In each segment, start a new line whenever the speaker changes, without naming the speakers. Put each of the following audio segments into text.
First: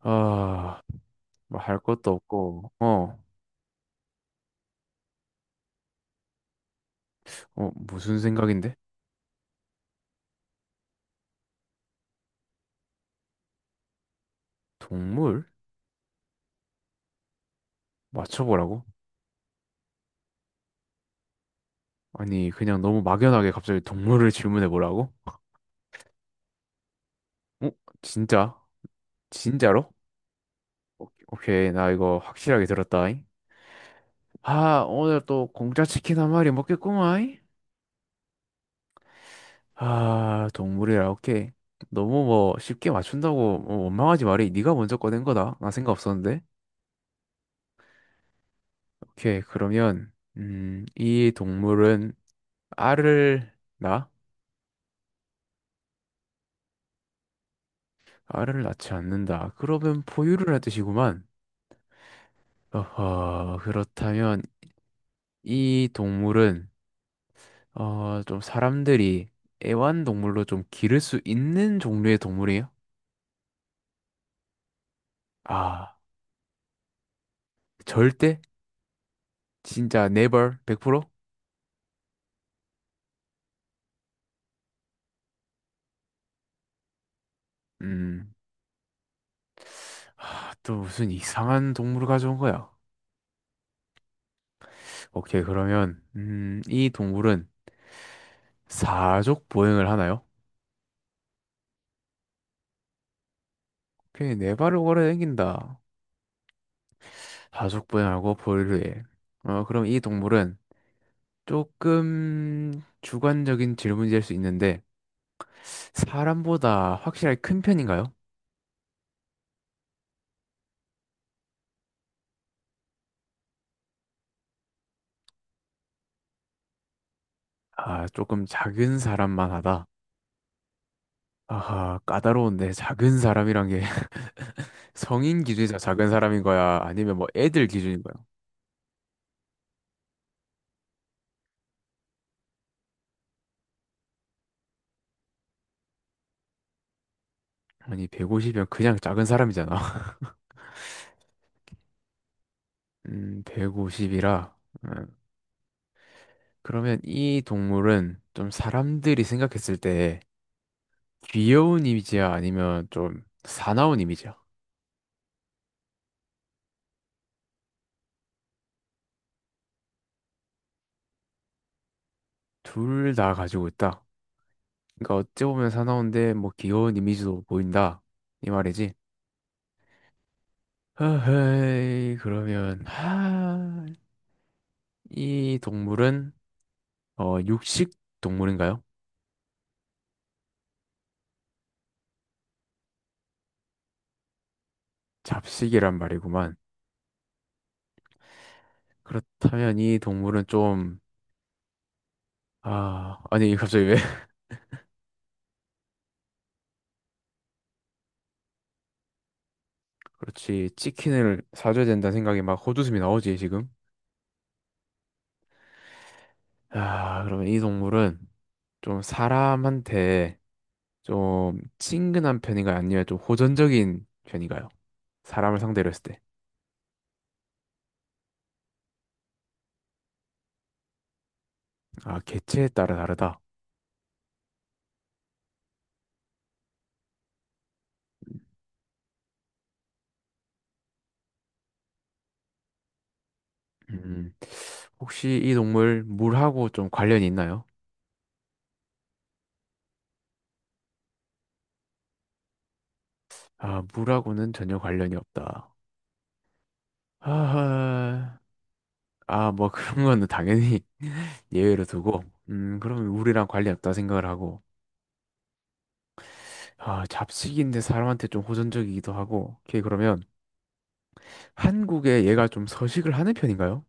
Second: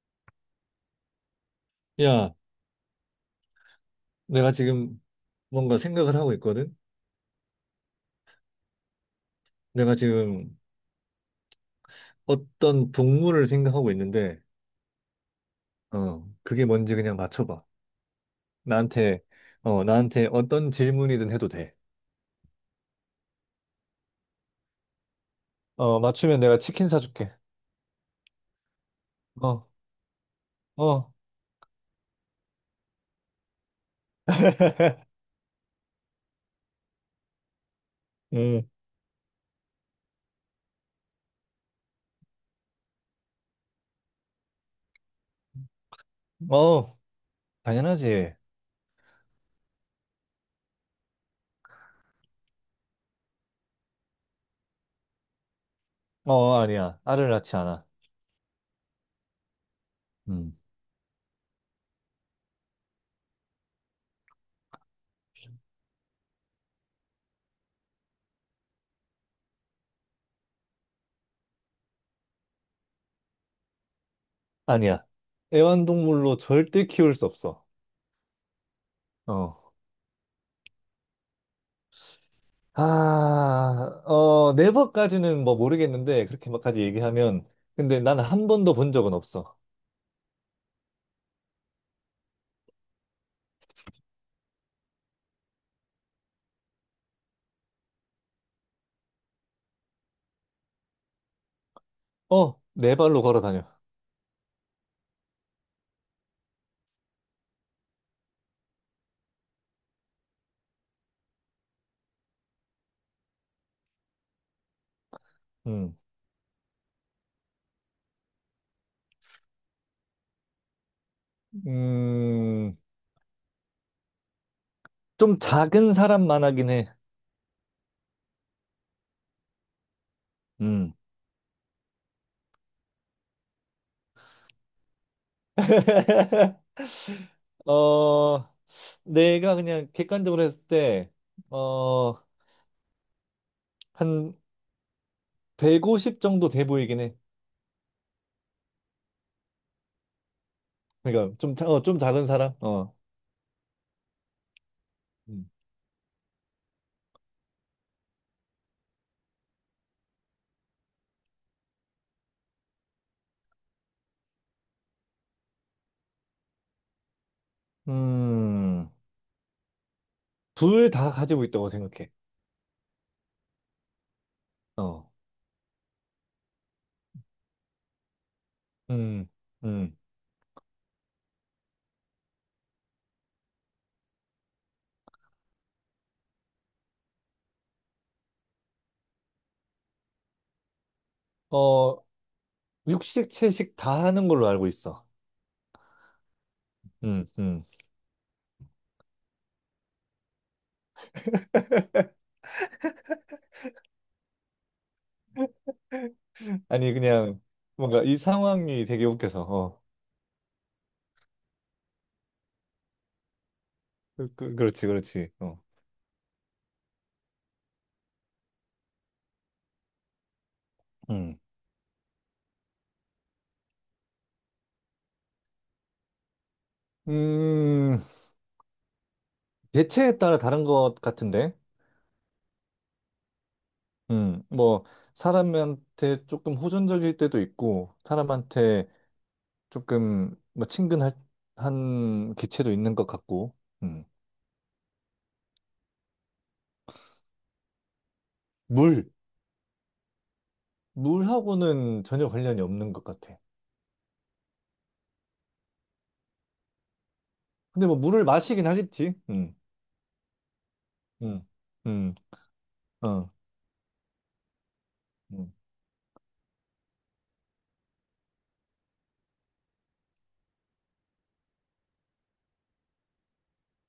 아, 뭐 할 것도
야,
없고,
내가 지금 뭔가 생각을 하고 있거든?
어, 무슨 생각인데?
내가 지금 어떤 동물을 생각하고 있는데,
동물?
그게 뭔지 그냥 맞춰봐.
맞춰보라고?
나한테, 나한테 어떤 질문이든 해도 돼.
아니, 그냥 너무 막연하게 갑자기 동물을 질문해보라고?
어, 맞추면 내가 치킨 사줄게.
어? 진짜?
어,
진짜로?
어,
오케이, 나 이거 확실하게 들었다잉. 아, 오늘 또 공짜 치킨 한 마리 먹겠구만.
음,
아, 동물이라, 오케이. 너무 뭐 쉽게 맞춘다고 뭐 원망하지 말이. 네가 먼저 꺼낸 거다. 나 생각 없었는데.
어, 당연하지.
오케이, 그러면, 이 동물은 알을 낳아?
어, 아니야. 알을 낳지 않아.
알을 낳지 않는다. 그러면 포유를
음,
하듯이구만. 어허, 그렇다면 이 동물은 어, 좀 사람들이 애완동물로 좀 기를 수 있는 종류의 동물이에요?
아니야.
아,
애완동물로 절대 키울 수 없어.
절대?
어,
진짜 never? 100%?
아, 어, 네 번까지는 뭐 모르겠는데, 그렇게 막까지 얘기하면. 근데 나는
음,
한 번도 본 적은 없어.
하... 또 무슨 이상한 동물을 가져온 거야. 오케이, 그러면 이 동물은 사족 보행을 하나요?
어, 네 발로 걸어 다녀.
오케이, 네 발을 걸어 다긴다 사족 보행하고 포유를 해. 어, 그럼 이 동물은 조금 주관적인 질문일 수 있는데,
음,
사람보다 확실하게 큰 편인가요?
음, 좀 작은 사람만 하긴 해.
아, 조금 작은 사람만 하다.
음.
아하, 까다로운데, 작은 사람이란 게 성인 기준에서 작은 사람인 거야? 아니면 뭐 애들 기준인 거야?
어, 내가 그냥 객관적으로 했을 때, 어, 한 150 정도 돼 보이긴 해.
아니, 150이면 그냥 작은 사람이잖아.
그러니까 좀, 좀 작은 사람? 어.
150이라.
음,
그러면 이 동물은 좀 사람들이 생각했을 때 귀여운 이미지야? 아니면 좀 사나운 이미지야?
음. 둘 다 가지고 있다고 생각해.
둘 다 가지고 있다.
어.
그러니까 어찌 보면 사나운데 뭐 귀여운 이미지도 보인다. 이 말이지.
음, 음.
허허이 그러면 하, 이 동물은 어 육식 동물인가요?
어... 육식, 채식 다 하는 걸로 알고 있어.
잡식이란 말이구만.
음, 음.
그렇다면 이 동물은 좀 아, 아니 갑자기 왜?
아니, 그냥 뭔가 이 상황이 되게 웃겨서. 어.
그렇지. 치킨을 사줘야 된다는 생각이 막 헛웃음이 나오지 지금.
그렇지, 그렇지. 어.
아, 그러면 이 동물은 좀 사람한테
음.
좀 친근한 편인가요? 아니면 좀 호전적인 편인가요? 사람을 상대로 했을 때.
음, 체에 따라 다른 것 같은데.
아, 개체에 따라 다르다.
뭐, 사람한테 조금 호전적일 때도 있고, 사람한테 조금 뭐 친근할 한 개체도 있는 것 같고, 음.
음, 혹시 이 동물 물하고 좀 관련이 있나요?
물. 물하고는 전혀 관련이 없는 것 같아.
아, 물하고는 전혀 관련이 없다.
근데 뭐 물을
아,
마시긴 하겠지.
아, 뭐 그런 거는 당연히
음,
예외로
음,
두고, 그러면
어.
물이랑 관련 없다 생각을 하고,
음.
아, 잡식인데 사람한테 좀 호전적이기도 하고, 오케이, 그러면 한국에 얘가 좀 서식을 하는 편인가요?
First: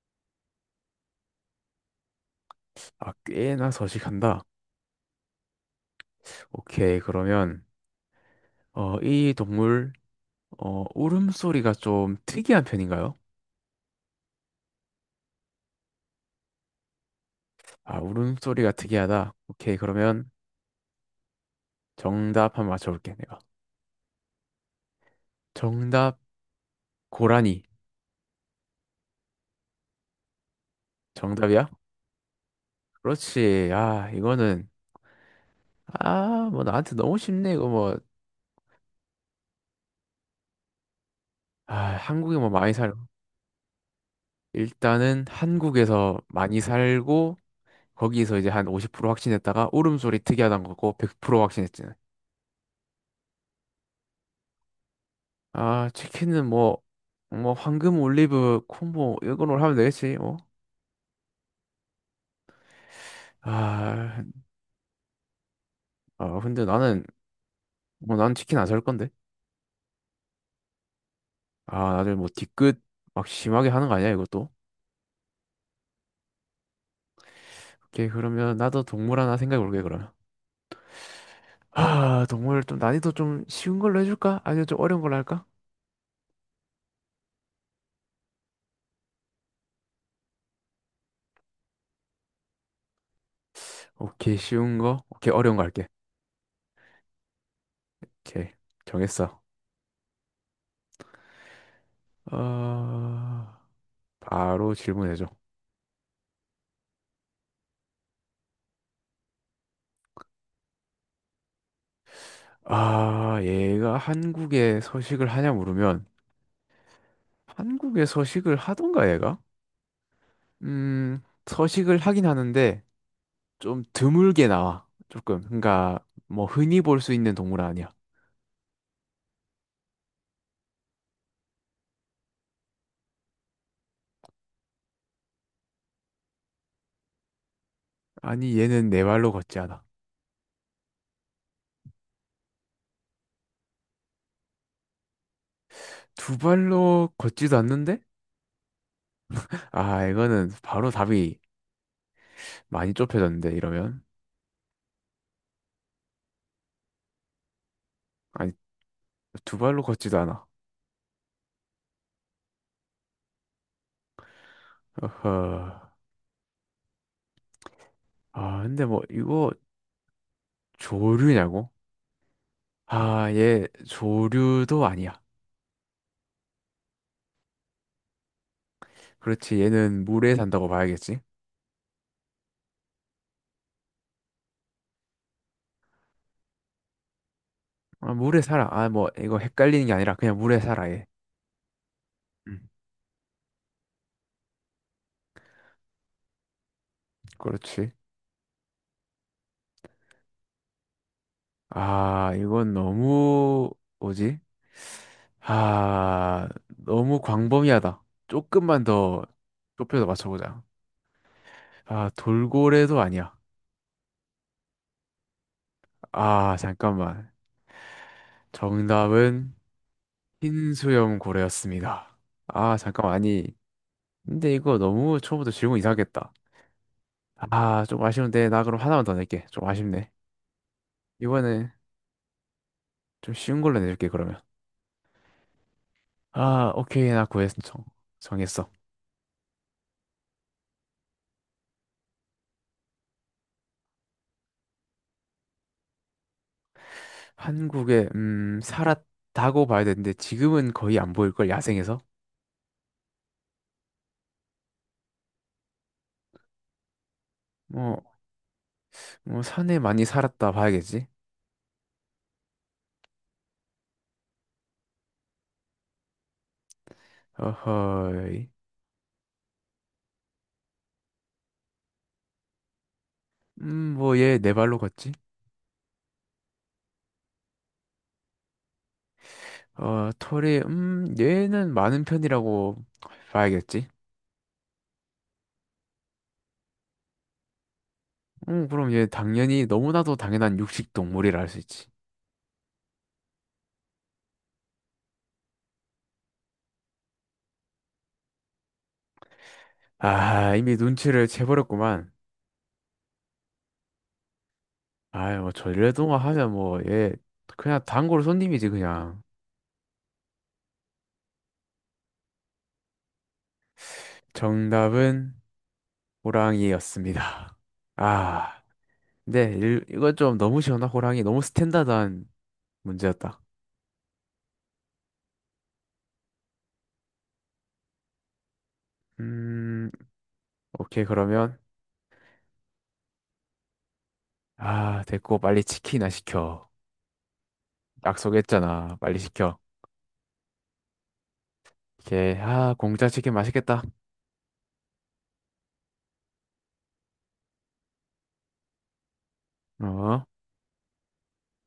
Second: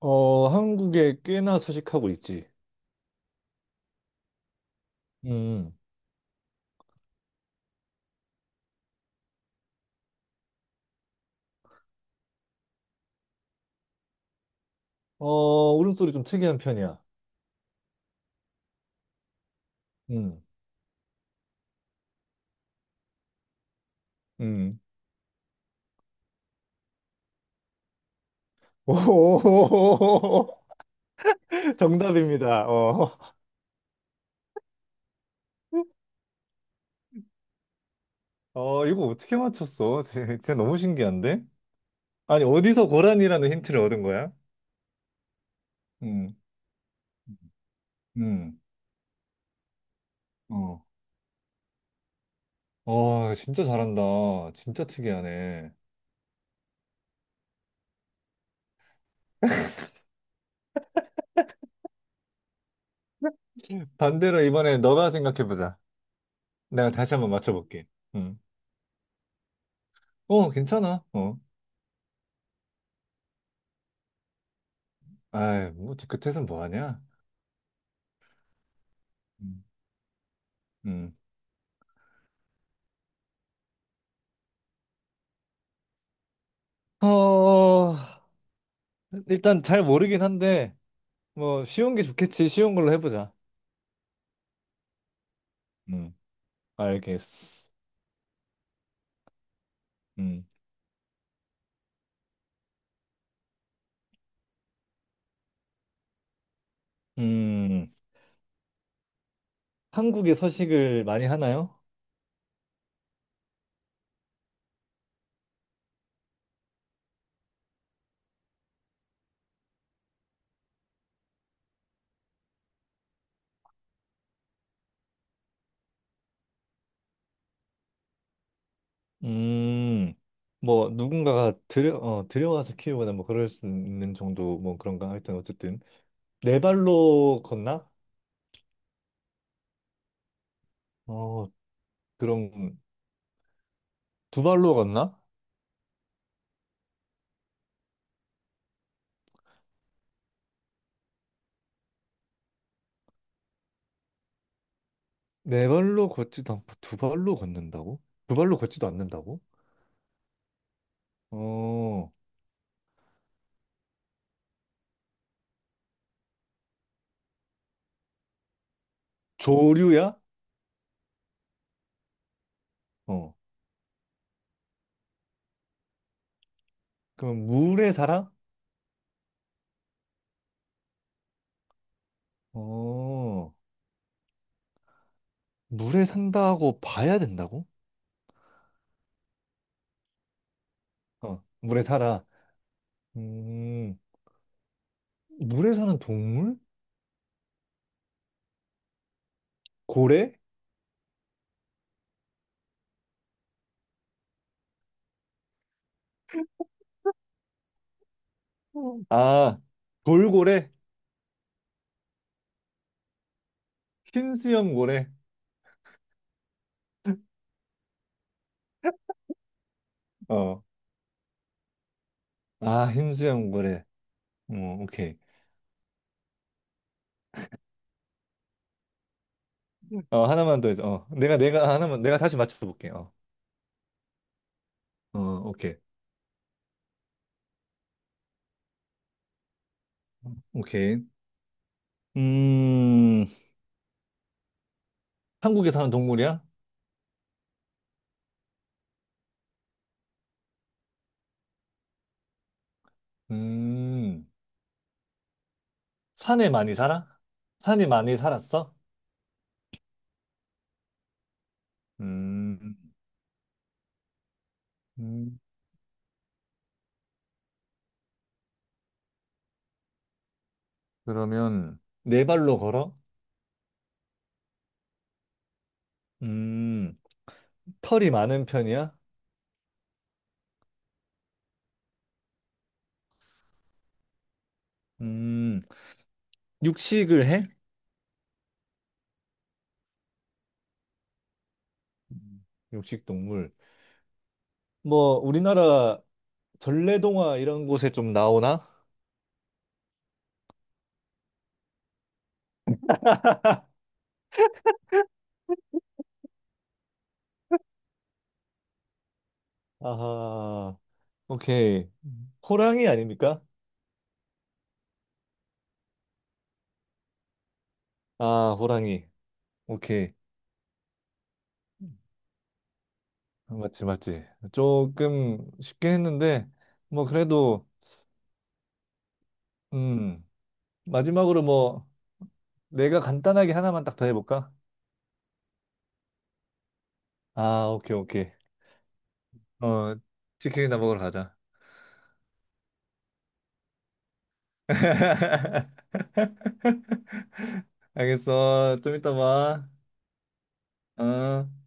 어, 한국에 꽤나 서식하고 있지.
아, 꽤나 서식한다.
음,
오케이, 그러면, 어, 이 동물, 어, 울음소리가 좀 특이한 편인가요?
어, 울음소리 좀 특이한 편이야.
아, 울음소리가 특이하다. 오케이, 그러면
음,
정답 한 번 맞춰볼게, 내가.
음.
정답, 고라니.
오,
정답이야?
정답입니다. 어.
그렇지. 아, 이거는, 아, 뭐 나한테 너무 쉽네, 이거 뭐.
어, 이거 어떻게 맞췄어? 진짜 너무 신기한데?
아, 한국에
아니,
뭐 많이
어디서
살고.
고란이라는 힌트를 얻은 거야?
일단은 한국에서
음,
많이 살고, 거기서 이제
음,
한 50% 확신했다가, 울음소리 특이하다는
어.
거고, 100% 확신했지.
어, 진짜 잘한다. 진짜 특이하네.
아, 치킨은 뭐, 뭐, 황금 올리브 콤보, 이걸로 하면 되겠지, 뭐. 아,
반대로 이번에 너가 생각해보자.
아, 근데
내가
나는,
다시 한번 맞춰볼게.
뭐, 난
음,
치킨 안 살 건데.
어, 괜찮아. 어.
아, 다들 뭐 뒤끝 막 심하게 하는 거 아니야, 이것도?
아이, 뭐, 뒤끝에선 뭐 하냐?
오케이, 그러면 나도 동물 하나 생각해 볼게, 그러면.
음.
아, 동물 좀 난이도 좀 쉬운 걸로 해줄까? 아니면 좀 어려운 걸로 할까?
어, 일단 잘 모르긴 한데, 뭐, 쉬운 게 좋겠지. 쉬운 걸로 해보자.
오케이, 쉬운 거. 오케이, 어려운 거 할게.
음. 알겠어.
오케이, 정했어.
음.
어, 바로 질문해줘.
음, 한국에 서식을 많이 하나요?
아, 얘가 한국에 서식을 하냐 물으면 한국에 서식을 하던가 얘가? 서식을 하긴 하는데 좀 드물게 나와. 조금. 그러니까 뭐 흔히 볼 수 있는 동물은 아니야.
음, 뭐, 들여와서 키우거나 뭐, 그럴 수 있는 정도, 뭐, 그런가? 하여튼, 어쨌든. 네 발로 걷나?
아니, 얘는 네 발로 걷지 않아.
어, 그럼, 두 발로 걷나?
두 발로 걷지도 않는데? 아, 이거는 바로 답이 많이 좁혀졌는데, 이러면.
네 발로 걷지도 않고, 두 발로 걷는다고? 두
아니,
발로 걷지도 않는다고?
두 발로 걷지도 않아.
어,
어허. 아, 근데 뭐, 이거
조류야?
조류냐고? 아,
어.
얘 조류도 아니야.
그럼 물에 살아?
그렇지, 얘는 물에 산다고 봐야겠지?
어, 물에 산다고 봐야 된다고?
아, 물에 살아. 아, 뭐, 이거 헷갈리는 게 아니라 그냥 물에 살아, 얘.
어, 물에 살아.
음,
음, 물에 사는 동물?
그렇지.
고래?
아, 이건 너무, 뭐지? 아, 너무 광범위하다. 조금만
어.
더
아,
좁혀서 맞춰보자.
돌고래?
아, 돌고래도 아니야.
흰수염 고래?
아, 잠깐만. 정답은
어,
흰 수염 고래였습니다. 아,
아,
잠깐만. 아니,
흰수염 고래.
근데
어,
이거
오케이.
너무 처음부터 질문 이상했다. 아, 좀 아쉬운데. 나 그럼 하나만 더 낼게. 좀 아쉽네.
어, 하나만 더 해서. 어, 내가,
이번에
내가, 하나만, 내가 다시 맞춰볼게. 어,
좀 쉬운 걸로 내줄게, 그러면.
어, 오케이.
아, 오케이. 나 구했어. 정했어.
오케이. 음, 한국에 사는 동물이야?
한국에 살았다고 봐야 되는데 지금은 거의 안 보일 걸 야생에서
음, 산에 많이 살아? 산이
뭐
많이 살았어?
뭐 산에 많이 살았다 봐야겠지
음, 음.
어허이
그러면 네 발로 걸어?
음뭐얘 네 발로 걷지
음, 털이 많은 편이야?
어 털이 얘는 많은 편이라고 봐야겠지
음, 육식을 해?
그럼 얘 당연히 너무나도 당연한 육식 동물이라 할 수 있지
음, 육식 동물. 뭐 우리나라 전래동화 이런 곳에 좀 나오나?
아 이미 눈치를 채버렸구만 아이 뭐 전래동화 하면 뭐 얘 그냥 단골 손님이지 그냥
아하, 오케이. 호랑이 아닙니까?
정답은 호랑이였습니다.
아,
아,
호랑이.
네, 일,
오케이.
이건 좀 너무 시원한 호랑이, 너무 스탠다드한 문제였다.
맞지, 맞지. 조금 쉽긴 했는데, 뭐, 그래도,
음,
음,
오케이,
마지막으로
그러면.
뭐, 내가 간단하게 하나만 딱 더 해볼까?
아, 됐고, 빨리 치킨이나 시켜.
아, 오케이, 오케이.
약속했잖아. 빨리 시켜.
어, 치킨이나 먹으러 가자.
오케이, 아, 공짜 치킨 맛있겠다.
알겠어. 좀 이따 봐.
어?
어.